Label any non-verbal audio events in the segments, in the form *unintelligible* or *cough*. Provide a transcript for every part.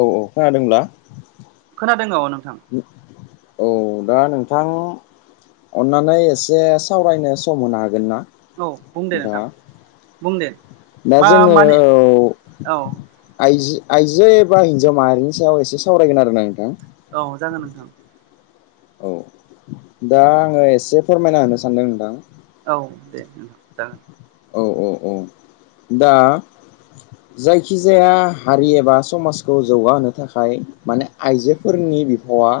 औ औ खादोंब्ला? खोनादों औ नोंथां । औ दा नोंथां अननानै एसे सावरायनो सम होनो हागोन ना? औ बुंदे नोंथाङा नोंथां बुंदे । दा जोङो औ । आइजो आइजो एबा हिनजाव माहारिनि सायाव एसे सावरायगोन आरोना नोंथां । औ जागोन नोंथां । औ दा आङो एसे फोरमायना होनो सानदों नोंथां । औ दे नोंथां जागोन । औ औ औ दा जायखिजाया हारि एबा समाजखौ जौगाहोनो थाखाय माने आइजोफोरनि बि वा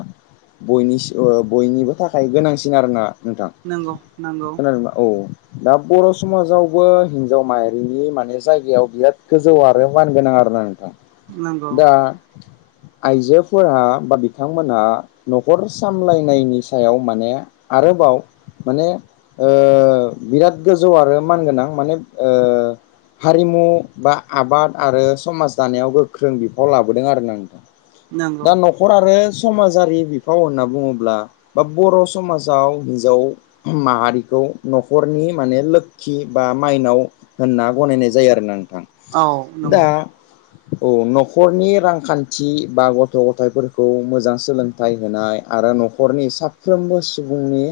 बयनिसि ओ बयनिबो थाखाय गोनांसिन आरोना नोंथां । नंगौ नंगौ । *unintelligible* औ दा बर' समाजावबो हिनजाव माहारिनि माने जायगायाव बिराद गोजौ आरो मान गोनां आरोना नोंथां नंगौ । दा आइजोफोरा बा बिथांमोनहा न'खर सामलायनायनि सायाव माने आरोबाव माने ओ बिराद गो जौ आरो मानगोनां माने ओ हारिमु बा आबाद आरो समाज दानायाव गोख्रों बिफाव लाबोदों आरोना नोंथां । नंगौ दा न' खर आरो समाजारि बिफाव होनना बुङोब्ला बा बर' समाजाव हिन्जाव माहारिखौ न'खरनि माने लोखि बा माइनाव होनना गनायनाय जायो आरोना नोंथां औ । दा नंगौ औ न'खरनि रांखान्थि बा गथ' गथायाइफोरखौ मोजां सोलों थाय होनाय आरो न'खरनि साफ्रोमबो सुबुंनि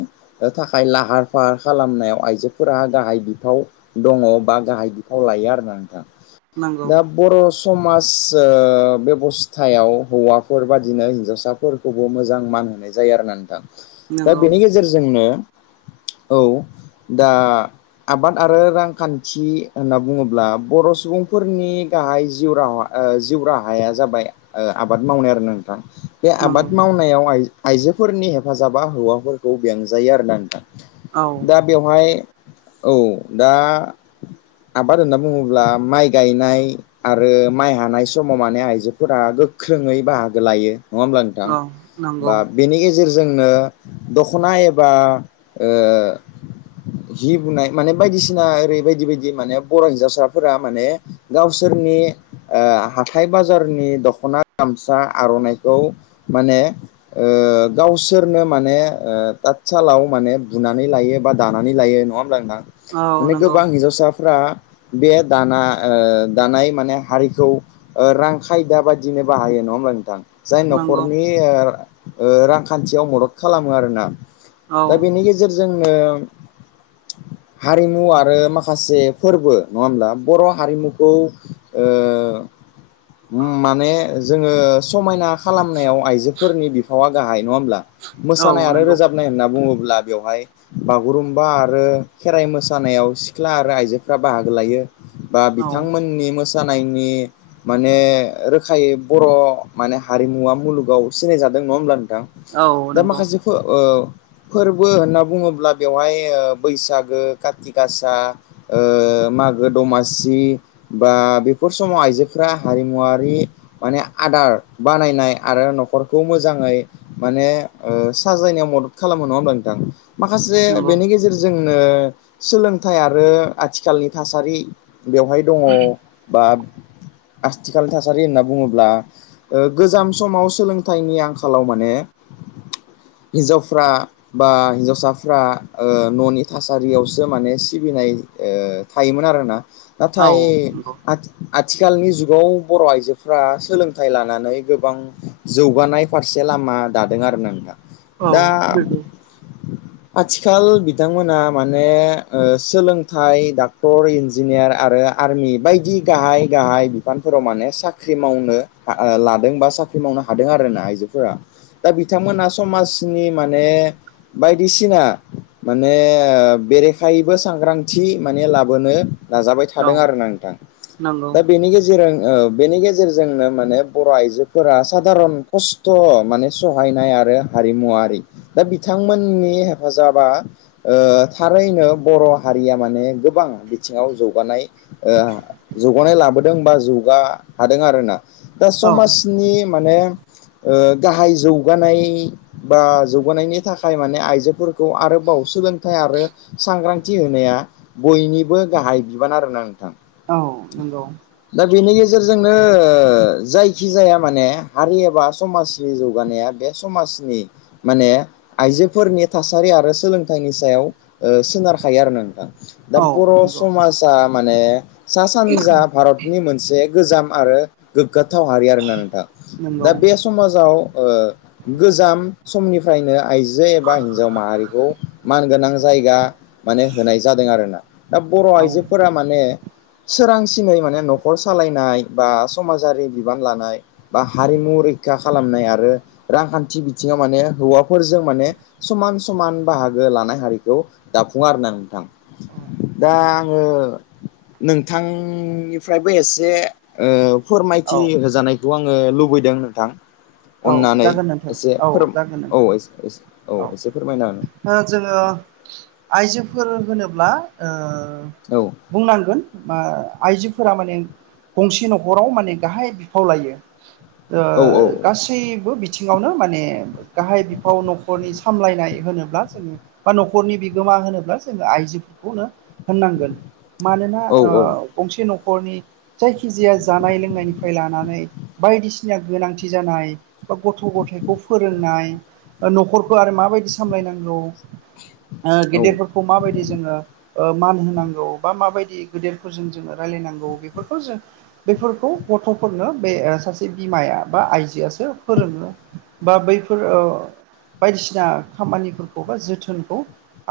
थाखाय लाहार फाहार खालामनायाव आइजो फोरा गाहाय बिफाव दङ बा गाहाय बिफाव लायो आरो ना नोंथां। नंगौ दा बर' समाज ओ बेब'स्थायाव हौवाफोर बादिनो हिनजावसा फोरखौबो मोजां मान होनाय जायो आरोना नोंथां। दा नंगौ बेनि गेजेरजोंनो औ दा आबाद आरो रांखान्थि होनना बुङोब्ला बर' सुबुंफोरनि गाहाय जिउ राहा ओ जिउ राहाया जाबाय ओ आबाद मावनाय आरोना नोंथां । बे नंगौ आबाद मावनायाव आइजोफोरनि हेफाजाबा हौवाफोरखौ बेंजायो आर ना नोंथां। औ ओमफाय औ दा आबाद होनना बुङोब्ला माइ गायनाय आरो माइ हानाय समाव माने आइजोफोरा गोख्रोङै बाहागो लायो। नङा होमब्ला नोंथां? औ बा नंगौ बेनि गेजेरजोंनो दख'ना एबा हि बुनाय माने बायदिसिना ओरै बायदि बायदि माने बर' हिन्जावसाफोरा माने गावसोरनि ओ हाथाय-बाजारनि दख'ना, गामसा, आर'नाइखौ माने ओ गावसोरनो माने ओ थात-सालाव माने बुनानै लायो बा दानानै लायो नङा होमब्ला नोंथां? औ माने नंगौ गोबां हिनजावसाफ्रा बे दाना ओ दानाय माने हारिखौ ओ रां खायदा बायदिनो बाहायो। नङा होमब्ला नोंथां? जाय नंगौ न'खरनि ओ ओ रांखान्थियाव मदद खालामो आरोना औ दा बेनि गेजे रजोंनो हारिमु आरो माखासे फोरबो नङा होमब्ला? बर' हारिमुखौ ओ माने जोङो समायना खालामनायाव आइजोफोरनि बिफावा गाहाय नङा होमब्ला? औ मोसानाय आरो नंगौ रोजाबनाय होनना बुङोब्ला बेवहाय बा गुरुम्बा आरो खेराइ मोसानायाव सिख्ला आरो आइजोफ्रा बाहागो लायो। बा औ बिथांमोननि मोसानायनि माने रोखायै बर' माने हारिमुवा मुलुगाव सिनाय जादों। नङा होमब्ला नोंथां? औ दा नंगौ माखासे फोर ओ फोरबो होनना बुङोब्ला बेवहाय ओ बैसागो, काति गासा, ओ मागो-दमासि बा बेफोर समाव आइजोफोरा हारिमुवारि माने आदार बानायनाय आरो न'खरखौ मोजाङै माने ओ साजायनायाव मदद खालामो। नङा होमबा नोंथां? माखासे नंगौ बेनि गेजेरजोंनो सोलोंथाइ आरो आथिखालनि थासारि बेवहाय दंङ बा आथिखालनि थासारि होनना बुङोब्ला ओ गोजाम समाव सोलोंथाइनि आंखालाव माने हिन्जावफ्रा बा हिन्जावसा फ्रा ओ न'नि थासारियावसो माने सिबिनाय ओ थायोमोन आरोना औ नाथाय नंगौ आथि खालनि जुगाव बर' आइजोफोरा सोलोंथाइ लानानै गोबां जौगानाय फारसे लामा दादों आरो ना नोंथां। औ दा नंगौ। आथिखाल बिथांमोनहा माने ओ सोलोंथाइ डाक्टर, इन्जिनियार आरो आर्मि बायदि गाहाय गाहाय बिफानफोराव माने साख्रि मावनोओ लादों बा साख्रि मावनो हादों आरोना आइजोफोरा। दा बिथांमोना समाजनि माने बायदिसि‌ ना माने ओ बेरेखायैबो सांग्रांथि माने लाबोनो नाजाबाय थादों औ आरो ना नोंथां। नंगौ दा बेनि गेजे रांजों ओ बेनि गेजेरजोंनो माने बर' आइजोफोरा सादारन खस्थ' माने सहायनाय आरो हारिमुवारि दा बिथांमोननि हेफाजाबा ओ थारैनो बर' हारिया माने गोबां बिथिङाव जौगानाय ओ जौगानाय लाबोदों बा जौगा हादों आरोना दा औ समाजनि माने ओ गाहाय जौगानाय बा जौगानायनि थाखाय माने आइजोफोर खौ आरोबाव सोलोंथाइ आरो सांग्रांथि होनाया बयनिबो गाहाय बिबान आरोना नोंथां नोंगौ दा बेनि गेजेरजोंनो जायखि जाया माने हारि एबा समाजनि जौगानाया बे समाजनि माने आइजोफोरनि थासारि आरो सोलोंथाइनि सायाव ओ सोनारखायो आरो ना नोंथां दा औ बर' नंगौ समाज आ माने सा सानजा भारतनि मोनसे गोजाम आरो गोग्गाथाव हारि आरोना नोंथां। नंगौ दा बे समाजाव ओ गोजाम समनिफ्रायनो आइजो एबा हि हिन्जाव माहारिखौ मानगोनां जायगा माने होनाय जादों आरोना दा बर' औ आइजोफोरा माने सोरांसिनै माने न'खर सालायनाय बा समाजारि बिबान लानाय बा हारिमु' रैखा खालामनाय आरो रांखान्थि बिथिङाव माने हौवाफोरजों माने समान समान बाहागो लानाय हारिखौ दाफुङा आरो ना नोंथां। दा नंगौ आङो नोंथांनिफ्रायबो एसे ओ औ फोरमायथि होजानायखौ आङो लुबैदों नोंथां औ अननानै जागोन नोंथां एसे फोर जागोन औ नोंथां एसे एसे औ एसे फोरमायना हो। ओ जोङो आइजोफोर होनोब्ला ओ औ बुंनांगोन मा आइजोफोरा माने गंसे न'खराव माने गाहाय बिफाव लायो ओ औ गासैबो बिथिङावनो माने गाहाय बिफाव न'खरनि सा मलायनाय होनोब्ला जोङो बा न'खरनि बिगोमा होनोब्ला जोङो आइजोफोरखौनो होननांगोन मानोना औ ओ गंसे न'खरनि जायखिजाया जानाय लोंनायनिफ्राय लानानै बायदिसिना गोनांथि जानाय बा गथ' ग'थायखौ फोरोंनाय बा न'खरखौ आरो मा माबायदि सामलायनांगौ ओ औ गेदेरफोरखौ माबायदि जोङो ओ मान होनांगौ बा माबायदि गेदेरफोरजों जोङो रायलायनांगौ बेफोरखौ जों बेफोरखौ गथ'फोरनो बे ओ सासे बिमाया बा आइजोआसो फोरोङो बा बैफोर ओ बायदिसिना खामानिफोरखौ बा जोथोनखौ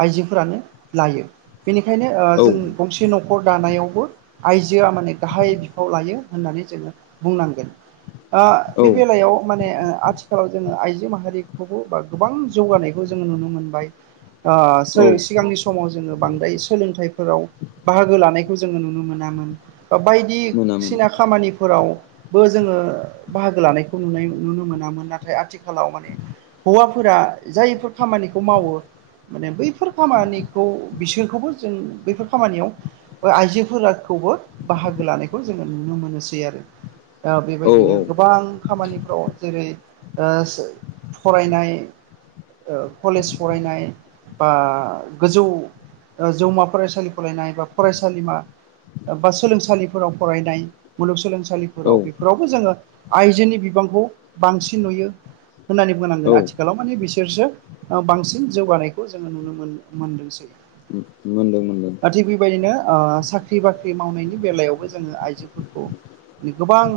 आइजोफोरानो लायो बेनिखायनो ओ औ जों गंसे न'खर दानायावबो आइजोआ माने गाहाय बिफाव लायो होननानै जोङो बुंनांगोन ओ बे औ बेलायाव माने ओ आथिखालाव जोङो आइजो माहारिखौबो बा गोबां जौगानायखौ जोङो नुनो मोनबाय ओ सो् औ सिगांनि समाव जोङो बांद्राय सोलोंथाइफोराव बाहागो लानायखौ जोङो नुनो मोनामोन बा बायदि मोनामोन सिना खामानिफोरावबो जोङो बाहागो लानायखौ नुनाय नुनो मोनामोन नाथाय आथिखालाव माने हौवाफोरा जायफोर खामानिखौ मावो माने बैफोर खामानिखौ बिसोरखौबो जों बैफोर खामानियाव बा आइजोफोराखौबो बाहागो लानायखौ जोङो नुनो मोनोसै आरो दा औ बेबायदिनो औ गोबां खामानिफ्राव जेरै ओ सो फरायनाय' ओ कलेज फरायनाय' बा गोजौ ओ जौमा फरायसालि फरायनाय' बा फरायसालिमा बा सोलोंसालिफोराव फरायनाय' मुलुगसोलोंसालि औ फोराव बेफोरावबो जोङो आइजोनि बिबांखौ बांसिन नुयो होननानै बोनांगोन औ आथिखालाव माने बिसोरसो बांसिन जौगानायखौ जोङो नुनो मोन मोनदोंसै मोनदों मोनदों दा थिग बेबायदिनो ओ साख्रि बाख्रि मावनायनि बेलायावबो जोङो आइजोफोरखौ नि गोबां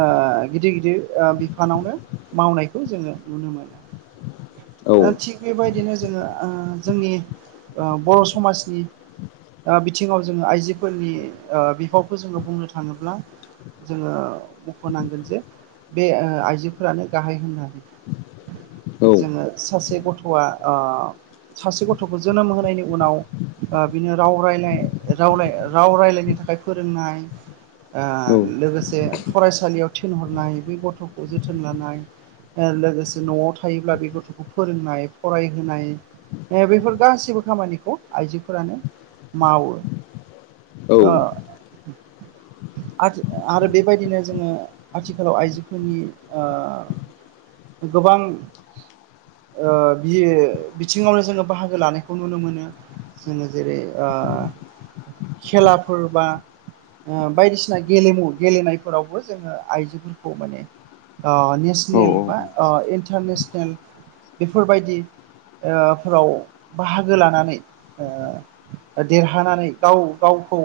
ओ गिदिर गिदिर ओ बिफानावनो मावनायखौ जोङो नुनो मोनो। औ ओ थिग बेबायदिनो जोङो ओ जोंनि ओ बर' समाजनि ओ बिथिङाव जोङो आइजोफोरनि ओ बिफावखौ जोङो बुंनो थाङोब्ला जोङो होनांगोन जे बे आइजोफोरानो गाहाय होननानै औ जोङो सासे गथ'आ सासे गथ'खौ जोनोम होनायनि उनाव बिनो राव रायलाय राव राव रायलायनो थाखाय फोरोंनाय ओ औ लोगोसे फरायसालियाव थिनहरनाय बे गथ'खौ जोथोन लानाय ओ लोगोसे न'वाव थायोब्ला बे गथ'खौ फोरोंनाय फरायहोनाय बेफोर गासैबो खामानिखौ आइजोफोरानो मावो ओ आरो बेबायदिनो जोङो आथिखालाव आइजोफोरनि ओ गोबां ओ बियो बिथिङावनो जोङो बाहागो लानायखौ नुनो मोनो जोङो जेरै ओ खेलाफोर बा ओ बायदिसिना गेलेमु गेलेनाय फोरावबो जोङो आइजोफोरखौ माने ओ नेसनेल बा औ इन्टारनेसनेल बेफोरबायदि ओ फोराव बाहागो लानानै देरहानानै गाव गावखौ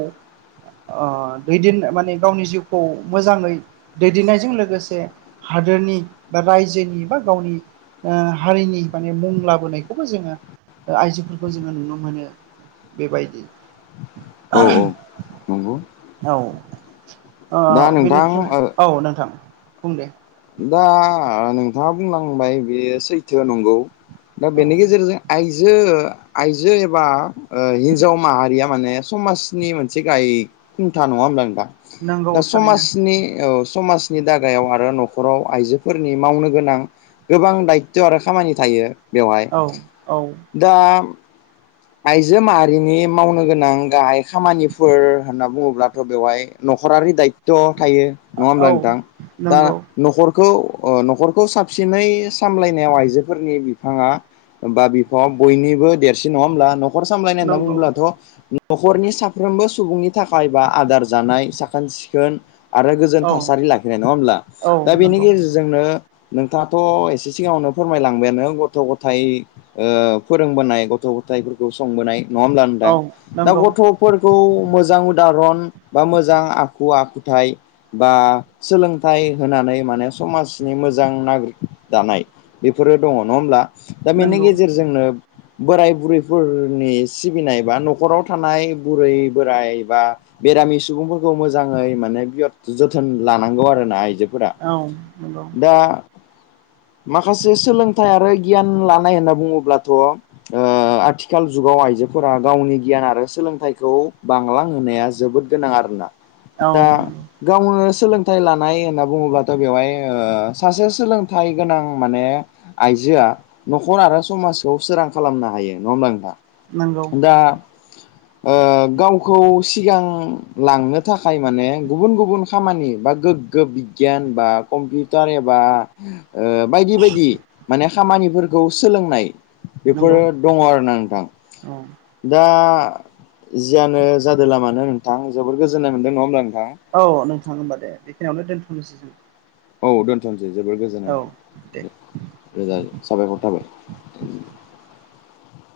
ओ‌ दैदेन माने गावनि जिउखौ मोजाङै दैदेननायजों लोगोसे हादोरनि बा रायजोनि बा गावनि ओ हारिनि माने मुं लाबोनायखौबो जोङो आइजोफोरखौ जोङो नुनो मोनो। बेबायदि औ औ नंगौ औ ओ दा नोंथां बेनिफ्राय ओ औ नोंथां बुं दे दा नोंथाङा बुंलांबाय बेयो सैथो नंगौ। दा औ बेनि गेजेरजों आइजो आइजो एबा ओ हिनजाव माहारिया माने समाजनि मोनसे गाय खुन्था नङा होमब्ला नोंथां नंगौ दा थारैनो समाजनि समाजनि औ दागायाव आरो न'ख राव आइजोफोरनि मावनो गोनां गोबां दायथ' आरो खामानि थायो। बेवहाय औ औ दा आइजो माहारिनि मावनो गोनां गाहाय खामानिफोर होनना बुङोब्लाथ' बेवहाय न'खरारि दाय त' थायो नङा होमब्ला औ नोंथां दा नंगौ न'खरखौ ओ न'खरखौ साबसिनै सामलायनायाव आइजोफोरनि बिफाङा बा बिफाङाव बयनिबो देरसिन नङा होमब्ला न'खर सामलायनाय होनना नंगौ बुङोब्लाथ' न'खरनि साफ्रोमबो सुबुंनि थाखाय बा आदार जानाय साखोन सिखोन आरो गोजोन औ थासारि लाखिनाय नङा होमब्ला औ दा बेनि नंगौ गेजेरजों जोंनो नोंथाङाथ' एसे सिगाङावनो फोरमायलांबायानो गथ' गथाइ ओ फोरोंबोनाय गथ' गथाइफोरखौ संबोनाय नङा ओमब्ला औ नोंथां दा नंगौ गथ' फोरखौ मोजां उदाहरन बा मोजां आखु आखुथाइ बा सोलोंथाइ होनानै माने समाजनि मोजां नागरिक दानाय बेफोरो दङ नङा होमब्ला दा बेनि नंगौ गेजेरजोंनो बोराइ बुरै फोरनि सिबिनाय बा न'खराव थानाय बुरै बोराइ बा बेरामि सुबुंफोरखौ मोजाङै माने बिराद जोथोन लानांगौ आरोना आइजो फोरा औ नंगौ दा माखासे सोलोंथाइ आरो गियान लानाय होनना बुङोब्लाथ' आथिखाल जुगाव आइजोफोरा गावनि गियान आरो सोलोंथाइखौ बांलांहोनाया जोबोद गोनां आरोना। औ दा नंगौ गावनो सोलोंथाइ लानाय होनना बुङोब्लाथ' बेवहाय ओ सासे सोलोंथाइ गोनां माने आइजोआ न'खर आरो समाजखौ सोरां खालामनो हायो। नङा होमबा नंगौ नोंथां दा ओ गावखौ सिगां लांनो थाखाय माने गुबुन गुबुन खामानि बा गो गो बिगियान बा कम्पिउटार एबा ओ बायदि बायदि माने खामानिफोरखौ सोलोंनाय नंगौ बेफोरो दङ आरोना नोंथां। औ दा जियानो जादोला मानो नोंथां जोबोर गोजोननाय मोनदों नङा होमब्ला नोंथां? औ नोंथां होमबा दे बेखिनियावनो दोनथ'नोसै जों औ दोनथ'नोसै जोबोर गोजोननाय औ मोनबाय दे रोजा रोजा साबायखर थाबाय